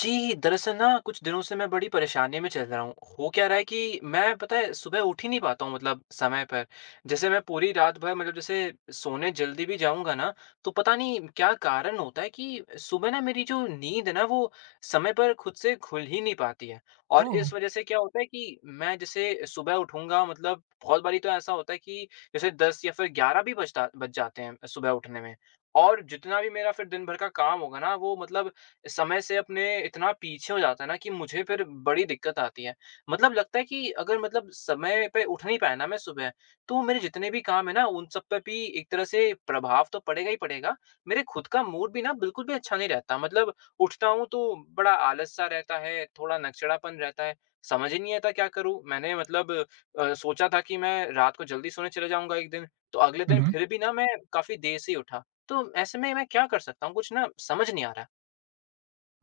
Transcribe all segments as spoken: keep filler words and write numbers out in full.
जी, दरअसल ना कुछ दिनों से मैं बड़ी परेशानी में चल रहा हूँ। हो क्या रहा है कि मैं पता है सुबह उठ ही नहीं पाता हूँ मतलब समय पर। जैसे मैं पूरी रात भर मतलब जैसे सोने जल्दी भी जाऊँगा ना, तो पता नहीं क्या कारण होता है कि सुबह ना मेरी जो नींद है ना वो समय पर खुद से खुल ही नहीं पाती है। और ओह! इस वज़ह से क्या होता है कि मैं जैसे सुबह उठूँगा मतलब, बहुत बारी तो ऐसा होता है कि जैसे दस या फिर ग्यारह भी बजता बज जाते हैं सुबह उठने में। और जितना भी मेरा फिर दिन भर का काम होगा ना वो मतलब समय से अपने इतना पीछे हो जाता है ना कि मुझे फिर बड़ी दिक्कत आती है। मतलब लगता है कि अगर मतलब समय पे उठ नहीं पाया ना मैं सुबह, तो मेरे जितने भी काम है ना उन सब पे भी एक तरह से प्रभाव तो पड़ेगा ही पड़ेगा। मेरे खुद का मूड भी ना बिल्कुल भी अच्छा नहीं रहता। मतलब उठता हूँ तो बड़ा आलस-सा रहता है, थोड़ा नकचढ़ापन रहता है। समझ ही नहीं आता क्या करूँ? मैंने मतलब अ, सोचा था कि मैं रात को जल्दी सोने चला जाऊँगा एक दिन, तो अगले हुँ, दिन हुँ। फिर भी ना मैं काफ़ी देर से ही उठा। तो ऐसे में मैं क्या कर सकता हूँ? कुछ ना समझ नहीं आ रहा।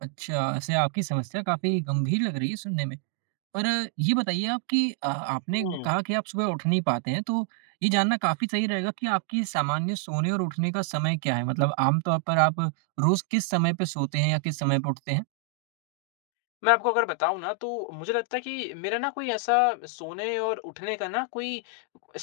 अच्छा, ऐसे आपकी समस्या काफ़ी गंभीर लग रही है सुनने में। पर अ, ये बताइए आप कि अ, आपने एक हुँ। कहा कि आप सुबह उठ नहीं पाते हैं, तो ये जानना काफ़ी सही रहेगा कि आपकी सामान्य सोने और उठने का समय क्या है? मतलब आम तौर पर आप रोज़ किस समय पे सोते हैं या किस समय पे उठते हैं? मैं आपको अगर बताऊँ ना, तो मुझे लगता है कि मेरा ना कोई ऐसा सोने और उठने का ना कोई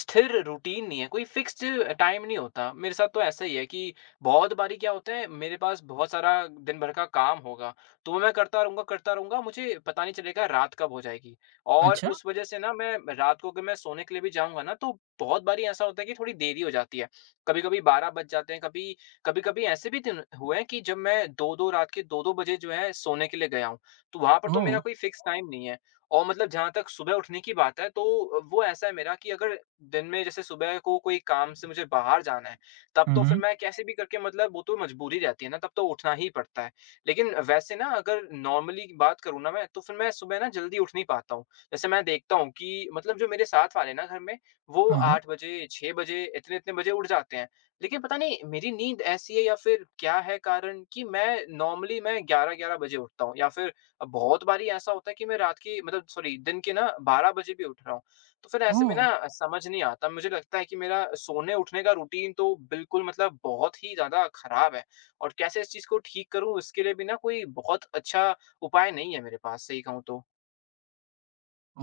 स्थिर रूटीन नहीं है, कोई फिक्स्ड टाइम नहीं होता। मेरे साथ तो ऐसा ही है कि बहुत बारी क्या होता है, मेरे पास बहुत सारा दिन भर का काम होगा, तो वो मैं करता रहूँगा, करता रहूँगा, मुझे पता नहीं चलेगा रात कब हो जाएगी। और अच्छा। उस वज़ह से ना, मैं रात को अगर मैं सोने के लिए भी जाऊँगा ना, तो बहुत बारी ऐसा होता है कि थोड़ी देरी हो जाती है। कभी-कभी बारह बज जाते हैं, कभी कभी-कभी ऐसे भी दिन हुए हैं कि जब मैं दो-दो, रात के दो-दो बजे जो है सोने के लिए गया हूँ। तो वहाँ पर तो ओह! मेरा कोई फ़िक्स टाइम नहीं है, और मतलब जहाँ तक सुबह उठने की बात है, तो वो ऐसा है मेरा कि अगर दिन में जैसे सुबह को कोई काम से मुझे बाहर जाना है, तब हुँ, तो फिर हुँ। मैं कैसे भी करके, मतलब वो तो मजबूरी रहती है ना, तब तो उठना ही पड़ता है। लेकिन वैसे ना अगर नॉर्मली बात करूँ ना मैं, तो फिर मैं सुबह ना जल्दी उठ नहीं पाता हूँ। जैसे मैं देखता हूँ कि मतलब जो मेरे साथ वाले हैं ना घर में, वो हाँ, हाँ। आठ बजे, छह बजे, इतने-इतने बजे उठ जाते हैं। लेकिन पता नहीं मेरी नींद ऐसी है या फिर क्या है कारण कि मैं नॉर्मली मैं ग्यारह-ग्यारह बजे उठता हूँ, या फिर अब बहुत बारी ऐसा होता है कि मैं रात की मतलब सॉरी दिन के ना बारह बजे भी उठ रहा हूँ। तो फिर ऐसे में ओह! ना समझ नहीं आता, मुझे लगता है कि मेरा सोने-उठने का रूटीन तो बिल्कुल, मतलब बहुत ही ज़्यादा ख़राब है, और कैसे इस चीज़ को ठीक करूँ इसके लिए भी ना कोई बहुत अच्छा उपाय नहीं है मेरे पास सही कहूँ तो।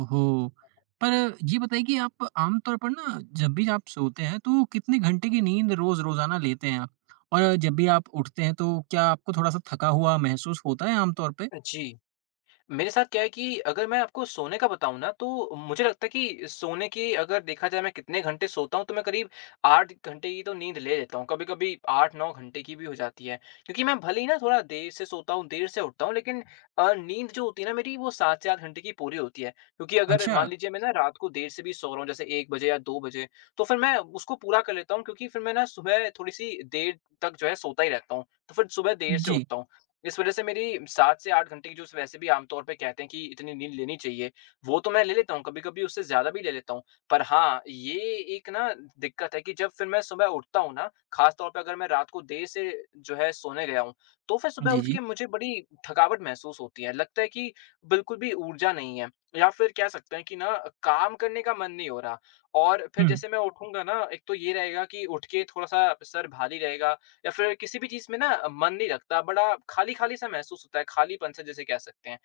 ओहो! पर ये बताइए कि आप आमतौर पर ना जब भी आप सोते हैं तो कितने घंटे की नींद रोज़ रोज़ाना लेते हैं आप? और जब भी आप उठते हैं तो क्या आपको थोड़ा-सा थका हुआ महसूस होता है आमतौर पे? जी। मेरे साथ क्या है कि अगर मैं आपको सोने का बताऊँ ना, तो मुझे लगता है कि सोने की अगर देखा जाए मैं कितने घंटे सोता हूँ, तो मैं करीब आठ घंटे की तो नींद ले लेता हूँ। कभी-कभी आठ-नौ घंटे की भी हो जाती है। क्योंकि मैं भले ही ना थोड़ा देर से सोता हूँ, देर से उठता हूँ, लेकिन अ, नींद जो होती है ना मेरी वो सात से आठ घंटे की पूरी होती है। क्योंकि अगर अच्छा। मान लीजिए मैं ना रात को देर से भी सो रहा हूँ, जैसे एक बजे या दो बजे, तो फिर मैं उसको पूरा कर लेता हूँ क्योंकि फिर मैं ना सुबह थोड़ी-सी देर तक जो है सोता ही रहता हूँ। तो फिर सुबह देर से जी। उठता हूँ। इस वज़ह से मेरी सात से आठ घंटे की जो स वैसे भी आम तौर पे कहते हैं कि इतनी नींद लेनी चाहिए, वो तो मैं ले लेता हूँ, कभी-कभी उससे ज़्यादा भी ले लेता हूँ। पर हाँ, ये एक ना दिक्कत है कि जब फिर मैं सुबह उठता हूँ ना, ख़ास तौर पे अगर मैं रात को देर से जो है सोने गया हूँ, तो फिर सुबह जी, उठ के जी। मुझे बड़ी थकावट महसूस होती है। लगता है कि बिल्कुल भी ऊर्जा नहीं है, या फिर कह सकते हैं कि ना काम करने का मन नहीं हो रहा, और फिर हुँ। जैसे मैं उठूँगा ना, एक तो ये रहेगा कि उठ के थोड़ा-सा सर भारी रहेगा, या फिर किसी भी चीज़ में ना मन नहीं लगता, बड़ा खाली-खाली सा महसूस होता है, खालीपन-सा जिसे कह सकते हैं।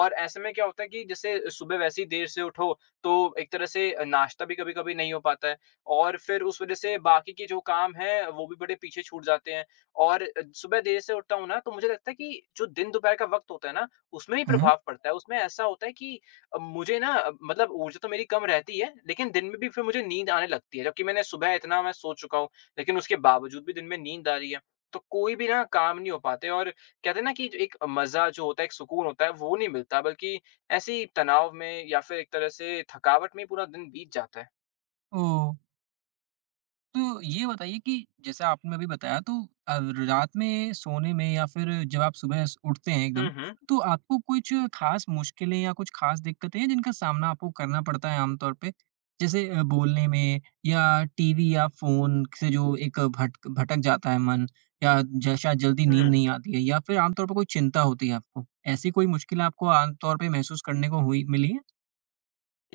और ऐसे में क्या होता है कि जैसे सुबह वैसे ही देर से उठो, तो एक तरह से नाश्ता भी कभी-कभी नहीं हो पाता है, और फिर उस वज़ह से बाकी के जो काम हैं, वो भी बड़े पीछे छूट जाते हैं। और अ, सुबह देर से उठता हूँ ना, तो मुझे लगता है कि जो दिन दोपहर का वक़्त होता है ना, उसमें भी हाँ। प्रभाव पड़ता है। उसमें ऐसा होता है कि अ, मुझे ना अब मतलब ऊर्जा तो मेरी कम रहती है, लेकिन दिन में भी फिर मुझे नींद आने लगती है, जबकि मैंने सुबह इतना मैं सो चुका हूँ। लेकिन उसके बावजूद भी दिन में नींद आ रही है। तो कोई भी ना काम नहीं हो पाते, और कहते हैं ना कि एक मज़ा जो होता है, एक सुकून होता है, वो नहीं मिलता, बल्कि ऐसे ही तनाव में या फिर एक तरह से थकावट में ही पूरा दिन बीत जाता है। ओह! तो ये बताइए कि जैसे आपने अभी बताया तो अ, रात में सोने में या फिर जब आप सुबह स- उठते हैं हुँ, एकदम, हुँ। तो आपको कुछ खास मुश्किलें या कुछ खास दिक्कतें हैं जिनका सामना आपको करना पड़ता है आमतौर पे, जैसे अ, बोलने में या टीवी या फोन से जो एक भटक भटक जाता है मन, या ज- शायद जल्दी नींद हुँ। नहीं आती है या फिर आमतौर पर कोई चिंता होती है आपको। ऐसी कोई मुश्किल आपको आमतौर पे महसूस करने को हुई मिली है?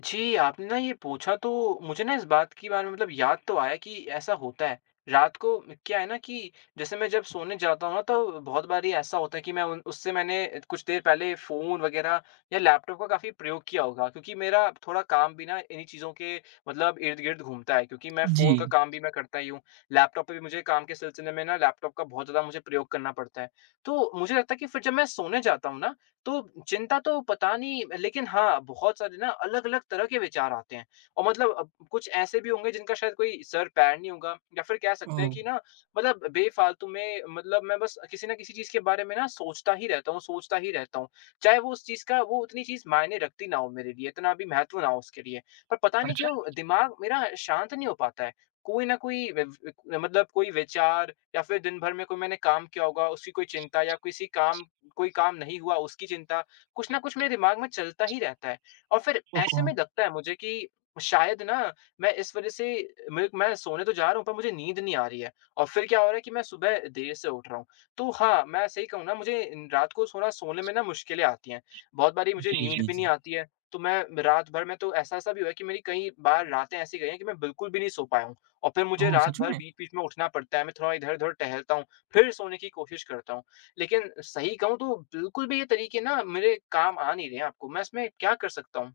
जी, आपने ना ये पूछा तो मुझे ना इस बात के बारे में मतलब याद तो आया कि ऐसा होता है। रात को क्या है ना कि जैसे मैं जब सोने जाता हूँ ना, तो बहुत बारी ऐसा होता है कि मैं उन उससे मैंने कुछ देर पहले फ़ोन वग़ैरह या लैपटॉप का काफ़ी प्रयोग किया होगा, क्योंकि मेरा थोड़ा काम भी ना इन्हीं चीज़ों के मतलब इर्द-गिर्द घूमता है, क्योंकि मैं जी। फ़ोन का काम भी मैं करता ही हूँ। लैपटॉप पे भी मुझे काम के सिलसिले में ना लैपटॉप का बहुत ज़्यादा मुझे प्रयोग करना पड़ता है। तो मुझे लगता है कि फिर जब मैं सोने जाता हूँ ना, तो चिंता तो पता नहीं, लेकिन हाँ, बहुत सारे ना अलग-अलग तरह के विचार आते हैं, और मतलब अब कुछ ऐसे भी होंगे जिनका शायद कोई सर-पैर नहीं होगा, या फिर कह ओ। सकते हैं कि ना मतलब बेफ़ालतू में, मतलब मैं बस किसी न किसी चीज़ के बारे में ना सोचता ही रहता हूँ, सोचता ही रहता हूँ। चाहे वो उस चीज़ का वो उतनी चीज़ मायने रखती ना हो मेरे लिए, इतना भी महत्व ना हो उसके लिए। पर पता नहीं अच्छा। क्यों दिमाग मेरा शांत नहीं हो पाता है। कोई न कोई व व मतलब कोई विचार, या फिर दिन भर में कोई मैंने काम किया होगा, उसकी कोई चिंता, या किसी काम कोई काम नहीं हुआ उसकी चिंता, कुछ ना कुछ मेरे दिमाग में चलता ही रहता है, और फिर ऐसे ओहो। में लगता है मुझे कि शायद ना मैं इस वजह से, मैं मैं सोने तो जा रहा हूँ पर मुझे नींद नहीं आ रही है, और फिर क्या हो रहा है कि मैं सुबह देर से उठ रहा हूँ। तो हाँ, मैं सही कहूँ ना, मुझे इन- रात को थोड़ा सोने में ना मुश्किलें आती हैं, बहुत बारी मुझे जी, नींद जी, भी नहीं जी। आती है, तो मैं रात भर में तो ऐसा ऐसा भी हुआ है कि मेरी कई बार रातें ऐसी गई हैं कि मैं बिल्कुल भी नहीं सो पाया हूँ, और फिर मुझे ओ, रात सच भर में? बीच बीच में उठना पड़ता है, मैं थोड़ा इधर उधर टहलता हूँ, फिर सोने की कोशिश करता हूँ, लेकिन सही कहूँ तो बिल्कुल भी ये तरीके ना मेरे काम आ नहीं रहे हैं। आपको, मैं इसमें क्या कर सकता हूँ?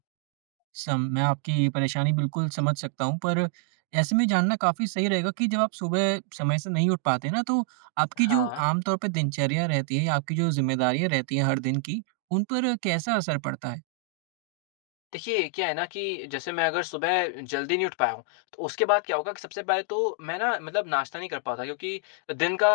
सम, मैं आपकी परेशानी बिल्कुल समझ सकता हूँ, पर ऐसे में जानना काफ़ी सही रहेगा कि जब आप सुबह समय से नहीं उठ पाते ना, तो आपकी जो हाँ। आम तौर पे दिनचर्या रहती है या आपकी जो ज़िम्मेदारियाँ रहती हैं हर दिन की, उन पर कैसा असर पड़ता है? देखिए, क्या है ना कि जैसे मैं अगर सुबह जल्दी नहीं उठ पाया हूँ, तो उसके बाद क्या होगा कि सबसे पहले तो मैं ना मतलब नाश्ता नहीं कर पाता, क्योंकि दिन का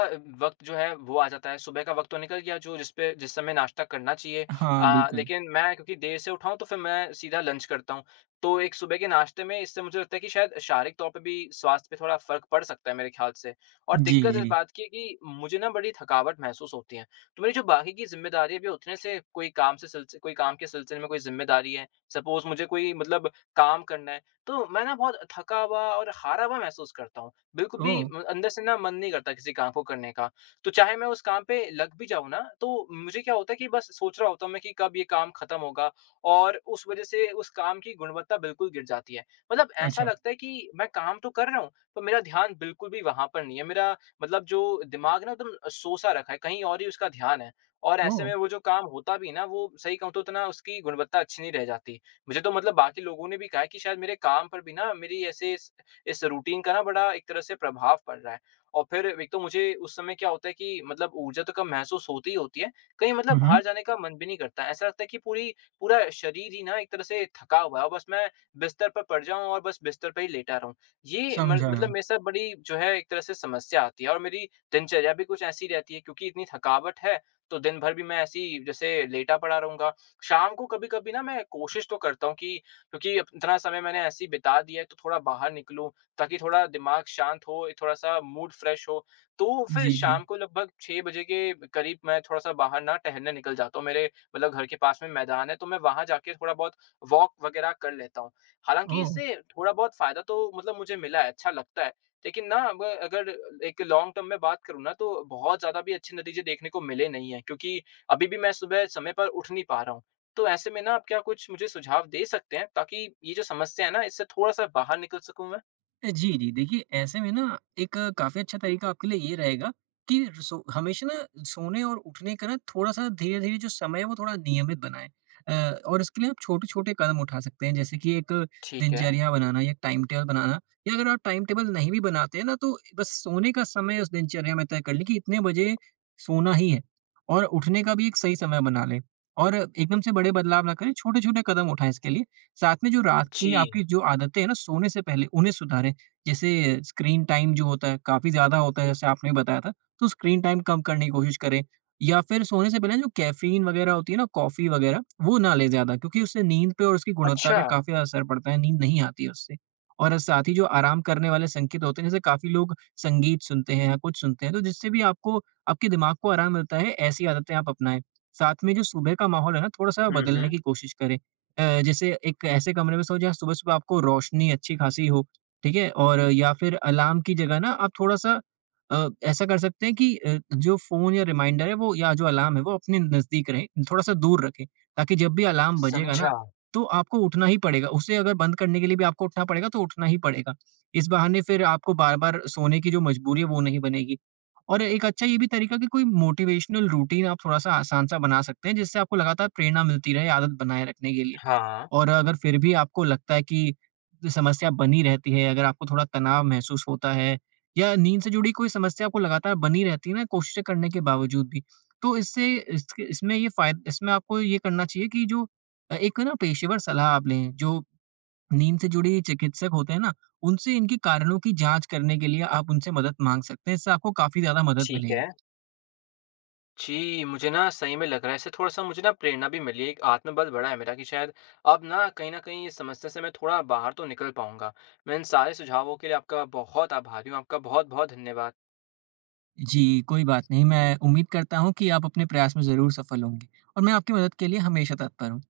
वक़्त जो है वो आ जाता है, सुबह का वक़्त तो निकल गया, जो जिस पे जिस समय नाश्ता करना चाहिए। हाँ, अ, बिल्कुल। लेकिन मैं क्योंकि देर से उठा हूँ, तो फिर मैं सीधा लंच करता हूँ। तो एक सुबह के नाश्ते में इससे मुझे लगता है कि शायद शारीरिक तौर पे भी स्वास्थ्य पे थोड़ा फ़र्क पड़ सकता है मेरे ख्याल से। और जी, दिक्कत इस जी। बात की है कि मुझे ना बड़ी थकावट महसूस होती है। तो मेरी जो बाकी की ज़िम्मेदारियाँ भी होती हैं, जैसे कोई काम से सिलसि कोई काम के सिलसिले में कोई ज़िम्मेदारी है, सपोज़ मुझे कोई मतलब काम करना है, तो मैं ना बहुत थका हुआ और हारा हुआ महसूस करता हूँ। बिल्कुल भी ओह! म अंदर से ना मन नहीं करता किसी काम को करने का। तो चाहे मैं उस काम पे लग भी जाऊँ ना, तो मुझे क्या होता है कि बस सोच रहा होता हूँ मैं कि कब ये काम खत्म होगा, और उस वज़ह से उस काम की गुणवत्ता बिल्कुल गिर जाती है। मतलब ऐसा अच्छा। लगता है कि मैं काम तो कर रहा हूँ, पर मेरा ध्यान बिल्कुल भी वहाँ पर नहीं है। मेरा मतलब जो दिमाग ना एकदम सोसा रखा है, कहीं और ही उसका ध्यान है, और ऐसे ओह! में वो जो काम होता भी है ना, वो सही कहूँ तो उतना उसकी गुणवत्ता अच्छी नहीं रह जाती। मुझे तो मतलब बाकी लोगों ने भी कहा है कि शायद मेरे काम पर भी ना, मेरी ऐसे इस इस रूटीन का ना बड़ा एक तरह से प्रभाव पड़ रहा है। और फिर एक तो मुझे उस समय क्या होता है कि मतलब ऊर्जा तो कम महसूस होती ही होती है, कहीं मतलब हुँ, हुँ। बाहर जाने का मन भी नहीं करता है। ऐसा लगता है कि पूरी पूरा शरीर ही ना एक तरह से थका हुआ है, और बस मैं बिस्तर पर पड़ जाऊँ और बस बिस्तर पे ही लेटा रहूँ। ये म समझा। मतलब मेरे साथ बड़ी जो है एक तरह से समस्या आती है, और मेरी दिनचर्या भी कुछ ऐसी रहती है, क्योंकि इतनी थकावट है, तो दिन भर भी मैं ऐसे ही जैसे लेटा पड़ा रहूँगा। शाम को कभी-कभी ना मैं कोशिश तो करता हूँ कि क्योंकि अब इतना समय मैंने ऐसे ही बिता दिया है, तो थोड़ा बाहर निकलूँ, ताकि थोड़ा दिमाग शांत हो, थोड़ा-सा मूड फ्रेश हो। तो फिर जी, जी। शाम को लगभग छह बजे के करीब मैं थोड़ा-सा बाहर ना टहलने निकल जाता हूँ। मेरे मतलब घर के पास में मैदान है, तो मैं वहाँ जाके थोड़ा बहुत वॉक वगैरह कर लेता हूँ। हालाँकि ओह! इससे थोड़ा बहुत फ़ायदा तो मतलब मुझे मिला है, अच्छा लगता है। लेकिन ना अब अगर एक लॉन्ग टर्म में बात करूँ ना, तो बहुत ज़्यादा भी अच्छे नतीजे देखने को मिले नहीं हैं, क्योंकि अभी भी मैं सुबह समय पर उठ नहीं पा रहा हूँ। तो ऐसे में ना आप क्या कुछ मुझे सुझाव दे सकते हैं ताकि ये जो समस्या है ना इससे थोड़ा-सा बाहर निकल सकूँ मैं? जी, जी। देखिए, ऐसे में ना एक काफ़ी अच्छा तरीका आपके लिए ये रहेगा कि र सो हमेशा ना सोने और उठने का ना थोड़ा-सा धीरे-धीरे जो समय है, वो थोड़ा नियमित बनाएँ। अ, और इसके लिए आप छोटे-छोटे कदम उठा सकते हैं, जैसे कि एक ठीक है। दिनचर्या बनाना या टाइम टेबल बनाना, या अगर आप टाइम टेबल नहीं भी बनाते हैं ना, तो बस सोने का समय उस दिनचर्या में तय कर लें कि इतने बजे सोना ही है, और उठने का भी एक सही समय बना लें। और एकदम से बड़े बदलाव ना करें, छोटे-छोटे कदम उठाएँ इसके लिए। साथ में जो रात जी। की आपकी जो आदतें हैं ना, सोने से पहले उन्हें सुधारें। जैसे स्क्रीन टाइम जो होता है काफ़ी ज़्यादा होता है जैसे आपने बताया था, तो स्क्रीन टाइम कम करने की कोशिश करें, या फिर सोने से पहले जो कैफ़ीन वग़ैरह होती है ना, कॉफ़ी वग़ैरह वो ना लें ज़्यादा, क्योंकि उससे नींद पे और उसकी गुणवत्ता अच्छा। पे काफ़ी ज़्यादा असर पड़ता है, नींद नहीं आती है उससे। और साथ ही जो आराम करने वाले संकेत होते हैं, जैसे काफ़ी लोग संगीत सुनते हैं या कुछ सुनते हैं, तो जिससे भी आपको आपके दिमाग को आराम मिलता है, ऐसी आदतें आप अपनाएँ। साथ में जो सुबह का माहौल है ना, थोड़ा-सा हुँ, बदलने हुँ। की कोशिश करें। अ, जैसे एक ऐसे कमरे में सोएं जहाँ सुबह-सुबह आपको रोशनी अच्छी-खासी हो, ठीक है? और या फिर अलार्म की जगह ना आप थोड़ा-सा अ, ऐसा कर सकते हैं कि अ, जो फ़ोन या रिमाइंडर है वो या जो अलार्म है वो अपने नज़दीक रहे, थोड़ा-सा दूर रखें, ताकि जब भी अलार्म बजेगा ना, समझा। तो आपको उठना ही पड़ेगा। उसे अगर बंद करने के लिए भी आपको उठना पड़ेगा तो उठना ही पड़ेगा। इस बहाने फिर आपको बार-बार सोने की जो मजबूरी है वो नहीं बनेगी। और एक अच्छा ये भी तरीका कि कोई मोटिवेशनल रूटीन आप थोड़ा-सा आसान-सा बना सकते हैं, जिससे आपको लगातार प्रेरणा मिलती रहे आदत बनाए रखने के लिए। हाँ, और अगर फिर भी आपको लगता है कि समस्या बनी रहती है, अगर आपको थोड़ा तनाव महसूस होता है या नींद से जुड़ी कोई समस्या आपको लगातार बनी रहती है ना कोशिशें करने के बावजूद भी, तो इससे इसके इसमें ये फ़ायद इसमें आपको ये करना चाहिए कि जो अ, एक ना पेशेवर सलाह आप लें, जो नींद से जुड़े चिकित्सक होते हैं ना, उनसे इनके कारणों की जाँच करने के लिए आप उनसे मदद माँग सकते हैं, इससे आपको काफ़ी ज़्यादा मदद ठीक मिलेगी। है। जी, मुझे ना सही में लग रहा है, इससे थोड़ा-सा मुझे ना प्रेरणा भी मिली है, एक आत्मबल बढ़ा है मेरा कि शायद अब ना कहीं न कहीं इस समस्या से मैं थोड़ा बाहर तो निकल पाऊँगा। मैं इन सारे सुझावों के लिए आपका बहुत आभारी हूँ, आपका बहुत-बहुत धन्यवाद। जी, कोई बात नहीं, मैं उम्मीद करता हूँ कि आप अपने प्रयास में ज़रूर सफल होंगे और मैं आपकी मदद के लिए हमेशा तत्पर हूँ।